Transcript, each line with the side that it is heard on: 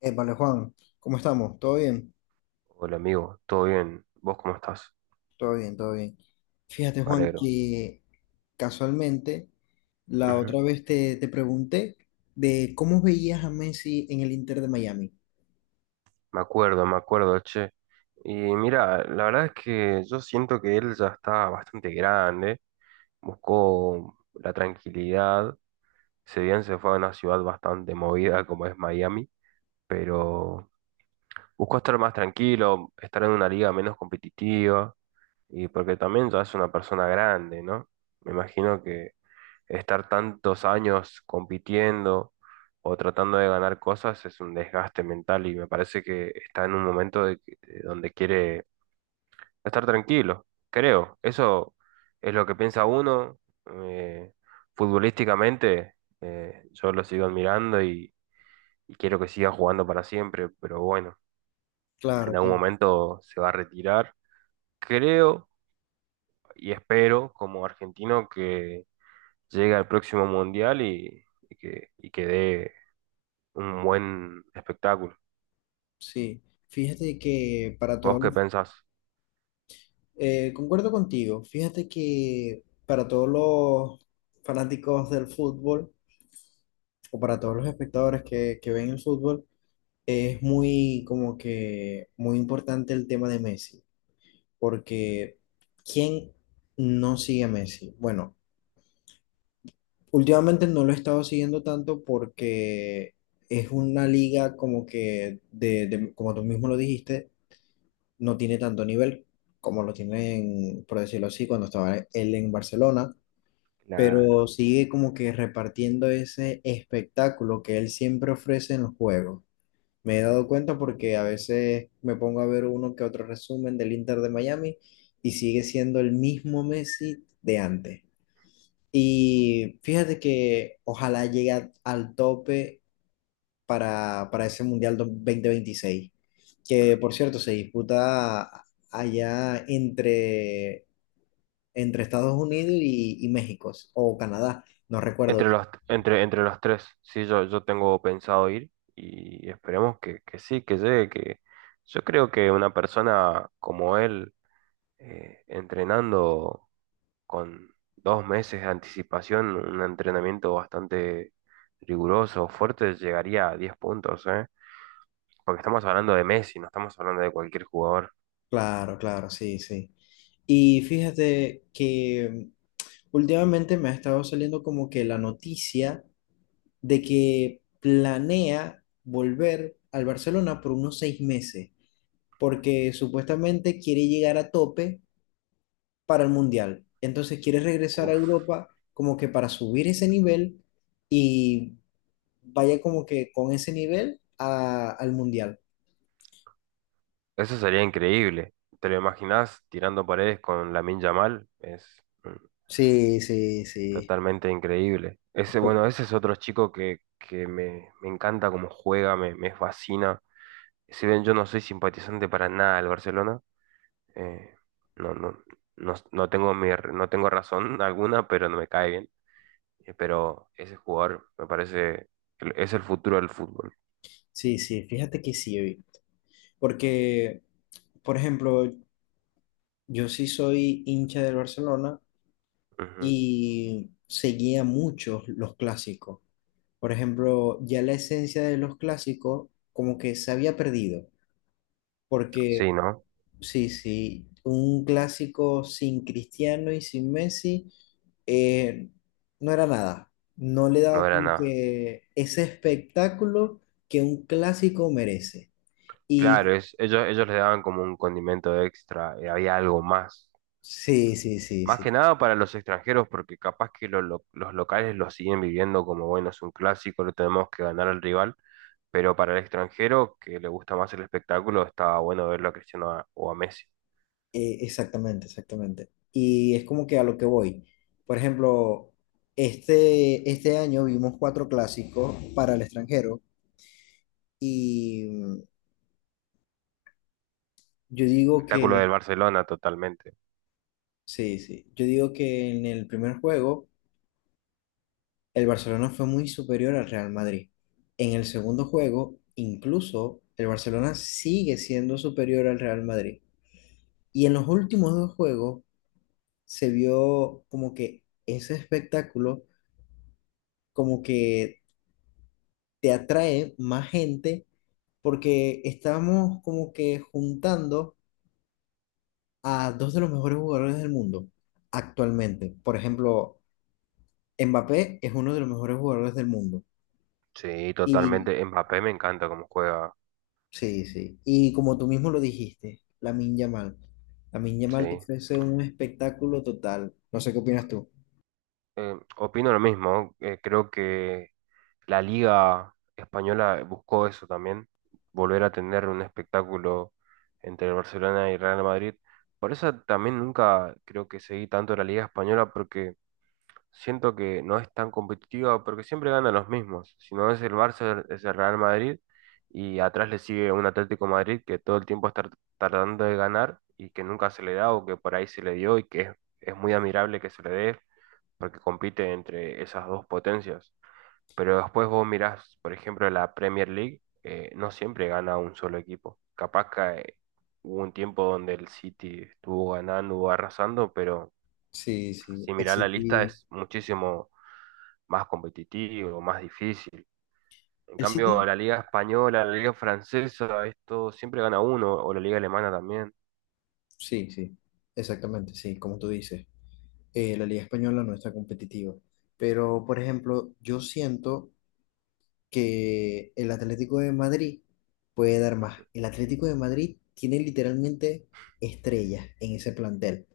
left: Vale, Juan, ¿cómo estamos? ¿Todo bien?
right: Hola amigo, ¿todo bien? ¿Vos cómo estás?
left: Todo bien, todo bien. Fíjate,
right: Me
left: Juan,
right: alegro.
left: que casualmente la
right: Ujú.
left: otra vez te pregunté de cómo veías a Messi en el Inter de Miami.
right: Me acuerdo, che. Y mira, la verdad es que yo siento que él ya está bastante grande, buscó la tranquilidad, si bien se fue a una ciudad bastante movida como es Miami, pero buscó estar más tranquilo, estar en una liga menos competitiva, y porque también ya es una persona grande, ¿no? Me imagino que estar tantos años compitiendo o tratando de ganar cosas es un desgaste mental y me parece que está en un momento de donde quiere estar tranquilo, creo. Eso es lo que piensa uno. eh, Futbolísticamente, yo lo sigo admirando y quiero que siga jugando para siempre, pero bueno, en
left: Claro,
right: algún
left: claro.
right: momento se va a retirar. Creo y espero como argentino que llegue al próximo mundial y, y que dé un buen espectáculo.
left: Sí, fíjate que
right: ¿Vos qué pensás?
left: concuerdo contigo, fíjate que para todos los fanáticos del fútbol o para todos los espectadores que ven el fútbol, es muy como que muy importante el tema de Messi, porque ¿quién no sigue a Messi? Bueno, últimamente no lo he estado siguiendo tanto porque es una liga como que, como tú mismo lo dijiste, no tiene tanto nivel como lo tienen, por decirlo así, cuando estaba él en Barcelona,
right: Claro.
left: pero sigue como que repartiendo ese espectáculo que él siempre ofrece en los juegos. Me he dado cuenta porque a veces me pongo a ver uno que otro resumen del Inter de Miami y sigue siendo el mismo Messi de antes. Y fíjate que ojalá llegue al tope para ese Mundial 26, que por cierto se disputa allá entre Estados Unidos y México o Canadá, no recuerdo.
right: Entre los tres, sí, yo tengo pensado ir y esperemos que sí, que llegue, que yo creo que una persona como él, entrenando con 2 meses de anticipación, un entrenamiento bastante riguroso, fuerte, llegaría a 10 puntos, ¿eh? Porque estamos hablando de Messi, no estamos hablando de cualquier jugador.
left: Claro, claro, sí, sí. Y fíjate que últimamente me ha estado saliendo como que la noticia de que planea volver al Barcelona por unos 6 meses, porque supuestamente quiere llegar a tope para el Mundial. Entonces quiere regresar a
right: Uf.
left: Europa como que para subir ese nivel y vaya como que con ese nivel al Mundial.
right: Eso sería increíble. ¿Te lo imaginas tirando paredes con Lamine Yamal? Es
left: Sí, sí, sí.
right: totalmente increíble. Ese, bueno, ese es otro chico que me, me encanta cómo juega, me fascina. Si bien yo no soy simpatizante para nada del Barcelona, eh, no, no, no, tengo razón alguna, pero no me cae bien. Pero ese jugador me parece, que es el futuro del fútbol.
left: Sí, sí, fíjate que sí, oí, porque, por ejemplo, yo sí soy hincha del Barcelona,
right: Ujú.
left: y seguía muchos los clásicos. Por ejemplo, ya la esencia de los clásicos como que se había perdido, porque
right: Sí, ¿no?
left: sí, sí, un clásico sin Cristiano y sin Messi, eh, no era nada, no le
right: No
left: daba
right: era
left: como
right: nada.
left: que ese espectáculo que un clásico merece. Y
right: Claro, ellos le daban como un condimento extra, había algo más.
left: sí, sí, sí,
right: Más que
left: sí.
right: nada para los extranjeros, porque capaz que los locales lo siguen viviendo como, bueno, es un clásico, lo tenemos que ganar al rival, pero para el extranjero que le gusta más el espectáculo, estaba bueno verlo a Cristiano o a Messi.
left: Exactamente, exactamente. Y es como que a lo que voy. Por ejemplo, este año vimos cuatro clásicos para el extranjero y yo digo
right: Espectáculo
left: que,
right: del Barcelona, totalmente.
left: sí, sí, yo digo que en el primer juego el Barcelona fue muy superior al Real Madrid. En el segundo juego, incluso el Barcelona sigue siendo superior al Real Madrid. Y en los últimos dos juegos se vio como que ese espectáculo como que te atrae más gente porque estamos como que juntando a dos de los mejores jugadores del mundo actualmente. Por ejemplo, Mbappé es uno de los mejores jugadores del mundo.
right: Sí,
left: Y
right: totalmente. Mbappé me encanta cómo juega,
left: sí, sí. Y como tú mismo lo dijiste, Lamine Yamal. Lamine Yamal te
right: sí.
left: ofrece un espectáculo total. No sé qué opinas tú.
right: Opino lo mismo, creo que la Liga Española buscó eso también, volver a tener un espectáculo entre el Barcelona y Real Madrid. Por eso también nunca creo que seguí tanto la Liga Española porque siento que no es tan competitiva porque siempre ganan los mismos. Si no es el Barça, es el Real Madrid y atrás le sigue un Atlético Madrid que todo el tiempo está tardando de ganar y que nunca se le da o que por ahí se le dio y que es muy admirable que se le dé porque compite entre esas dos potencias. Pero después vos mirás, por ejemplo, la Premier League, no siempre gana un solo equipo. Capaz que hubo un tiempo donde el City estuvo ganando, o arrasando, pero
left: Sí, sí.
right: si
left: El
right: mirás la lista
left: City.
right: es muchísimo más competitivo, más difícil. En
left: El
right: cambio,
left: City.
right: la liga española, la liga francesa, esto siempre gana uno, o la liga alemana también.
left: Sí, sí. Exactamente, sí, como tú dices, la liga española no está competitiva. Pero, por ejemplo, yo siento que el Atlético de Madrid puede dar más.
right: Ujú.
left: El Atlético de Madrid tiene literalmente estrellas en ese plantel,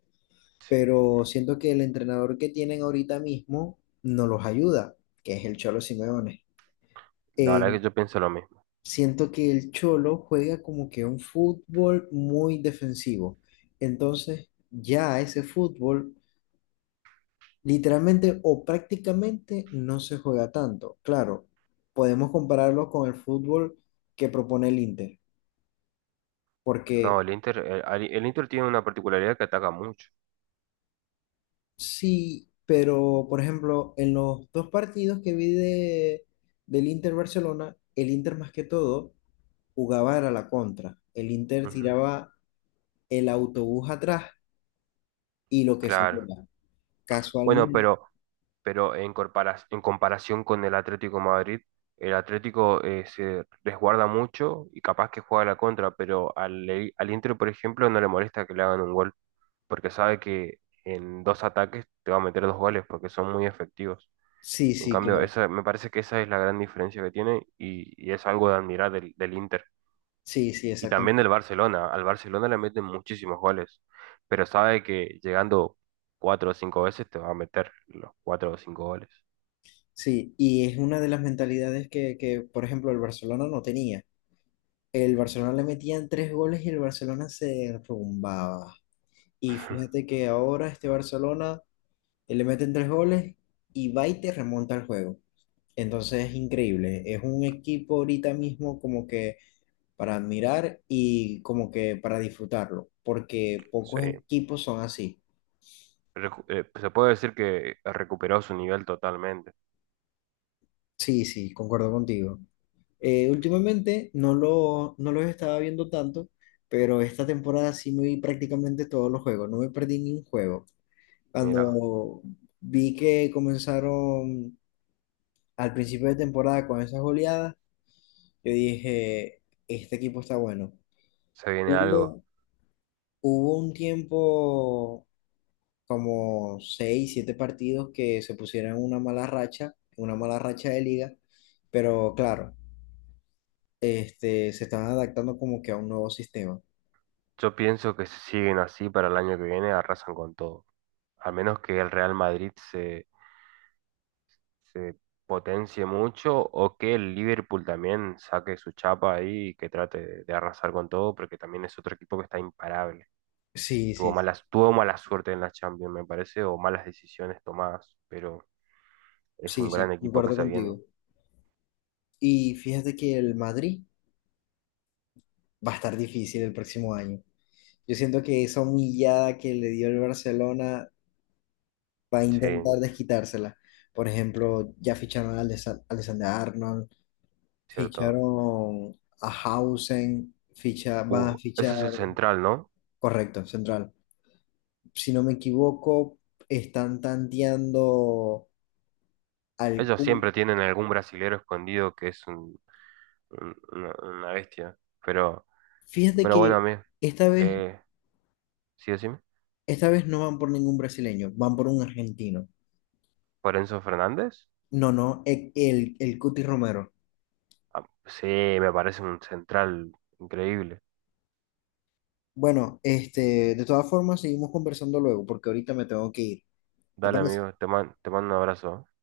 right: Sí,
left: pero siento que el entrenador que tienen ahorita mismo no los ayuda, que es el Cholo Simeone.
right: la verdad
left: Eh,
right: que yo pienso lo mismo.
left: siento que el Cholo juega como que un fútbol muy defensivo. Entonces, ya ese fútbol literalmente o prácticamente no se juega tanto. Claro, podemos compararlo con el fútbol que propone el Inter, porque
right: No, el Inter, el Inter tiene una particularidad que ataca mucho.
left: sí, pero por ejemplo, en los dos partidos que vi del Inter Barcelona, el Inter más que todo jugaba era la contra. El Inter
right: Ujú.
left: tiraba el autobús atrás y lo que
right: Claro.
left: saliera.
right: Bueno,
left: Casualmente.
right: pero en comparación con el Atlético de Madrid, el Atlético se resguarda mucho y capaz que juega a la contra, pero al Inter, por ejemplo, no le molesta que le hagan un gol, porque sabe que en dos ataques te va a meter dos goles porque son muy efectivos.
left: Sí,
right: En
left: sí,
right: cambio,
left: claro.
right: me parece que esa es la gran diferencia que tiene y es algo de admirar del Inter.
left: Sí, sí,
right: Y
left: exactamente.
right: también del Barcelona. Al Barcelona le meten muchísimos goles, pero sabe que llegando cuatro o cinco veces te va a meter los cuatro o cinco goles.
left: Sí, y es una de las mentalidades que, por ejemplo, el Barcelona no tenía. El Barcelona le metían tres goles y el Barcelona se rumbaba. Y fíjate que ahora este Barcelona, le meten tres goles y va y te remonta el juego. Entonces es increíble. Es un equipo ahorita mismo como que para admirar y como que para disfrutarlo, porque
right: Sí,
left: pocos equipos son así.
right: Se puede decir que recuperó su nivel totalmente.
left: Sí, sí, concuerdo contigo. Últimamente no los estaba viendo tanto, pero esta temporada sí me vi prácticamente todos los juegos. No me perdí ni un juego.
right: Mira,
left: Cuando vi que comenzaron al principio de temporada con esas goleadas, yo dije, este equipo está bueno.
right: se viene algo.
left: Hubo, hubo un tiempo como seis, siete partidos que se pusieron en una mala racha de liga, pero claro, este, se estaban adaptando como que a un nuevo sistema.
right: Yo pienso que si siguen así para el año que viene, arrasan con todo. A menos que el Real Madrid se potencie mucho o que el Liverpool también saque su chapa ahí y que trate de arrasar con todo, porque también es otro equipo que está imparable.
left: Sí,
right: Tuvo
left: sí, sí,
right: malas, tuvo mala suerte en la Champions, me parece, o malas decisiones tomadas, pero es
left: sí,
right: un
left: sí,
right: gran equipo que
left: concuerdo
right: se viene.
left: contigo. Y fíjate que el Madrid va a estar difícil el próximo año. Yo siento que esa humillada que le dio el Barcelona va a
right: Sí,
left: intentar desquitársela. Por ejemplo, ya ficharon a Alexander Arnold,
right: cierto.
left: ficharon a Hausen, van a
right: Ese
left: fichar,
right: es el central, ¿no?
left: correcto, central. Si no me equivoco, están tanteando al
right: Ellos
left: Kun.
right: siempre tienen algún brasilero escondido que es una bestia. Pero,
left: Fíjate
right: pero, bueno, a
left: que
right: mí,
left: esta vez,
right: eh, sí, decime.
left: esta vez no van por ningún brasileño, van por un argentino.
right: ¿Por Enzo Fernández?
left: No, no, el Cuti Romero.
right: Ah, sí, me parece un central increíble.
left: Bueno, este, de todas formas, seguimos conversando luego, porque ahorita me tengo que ir. ¿Te
right: Dale,
left: parece?
right: amigo, te mando un abrazo. ¿Eh?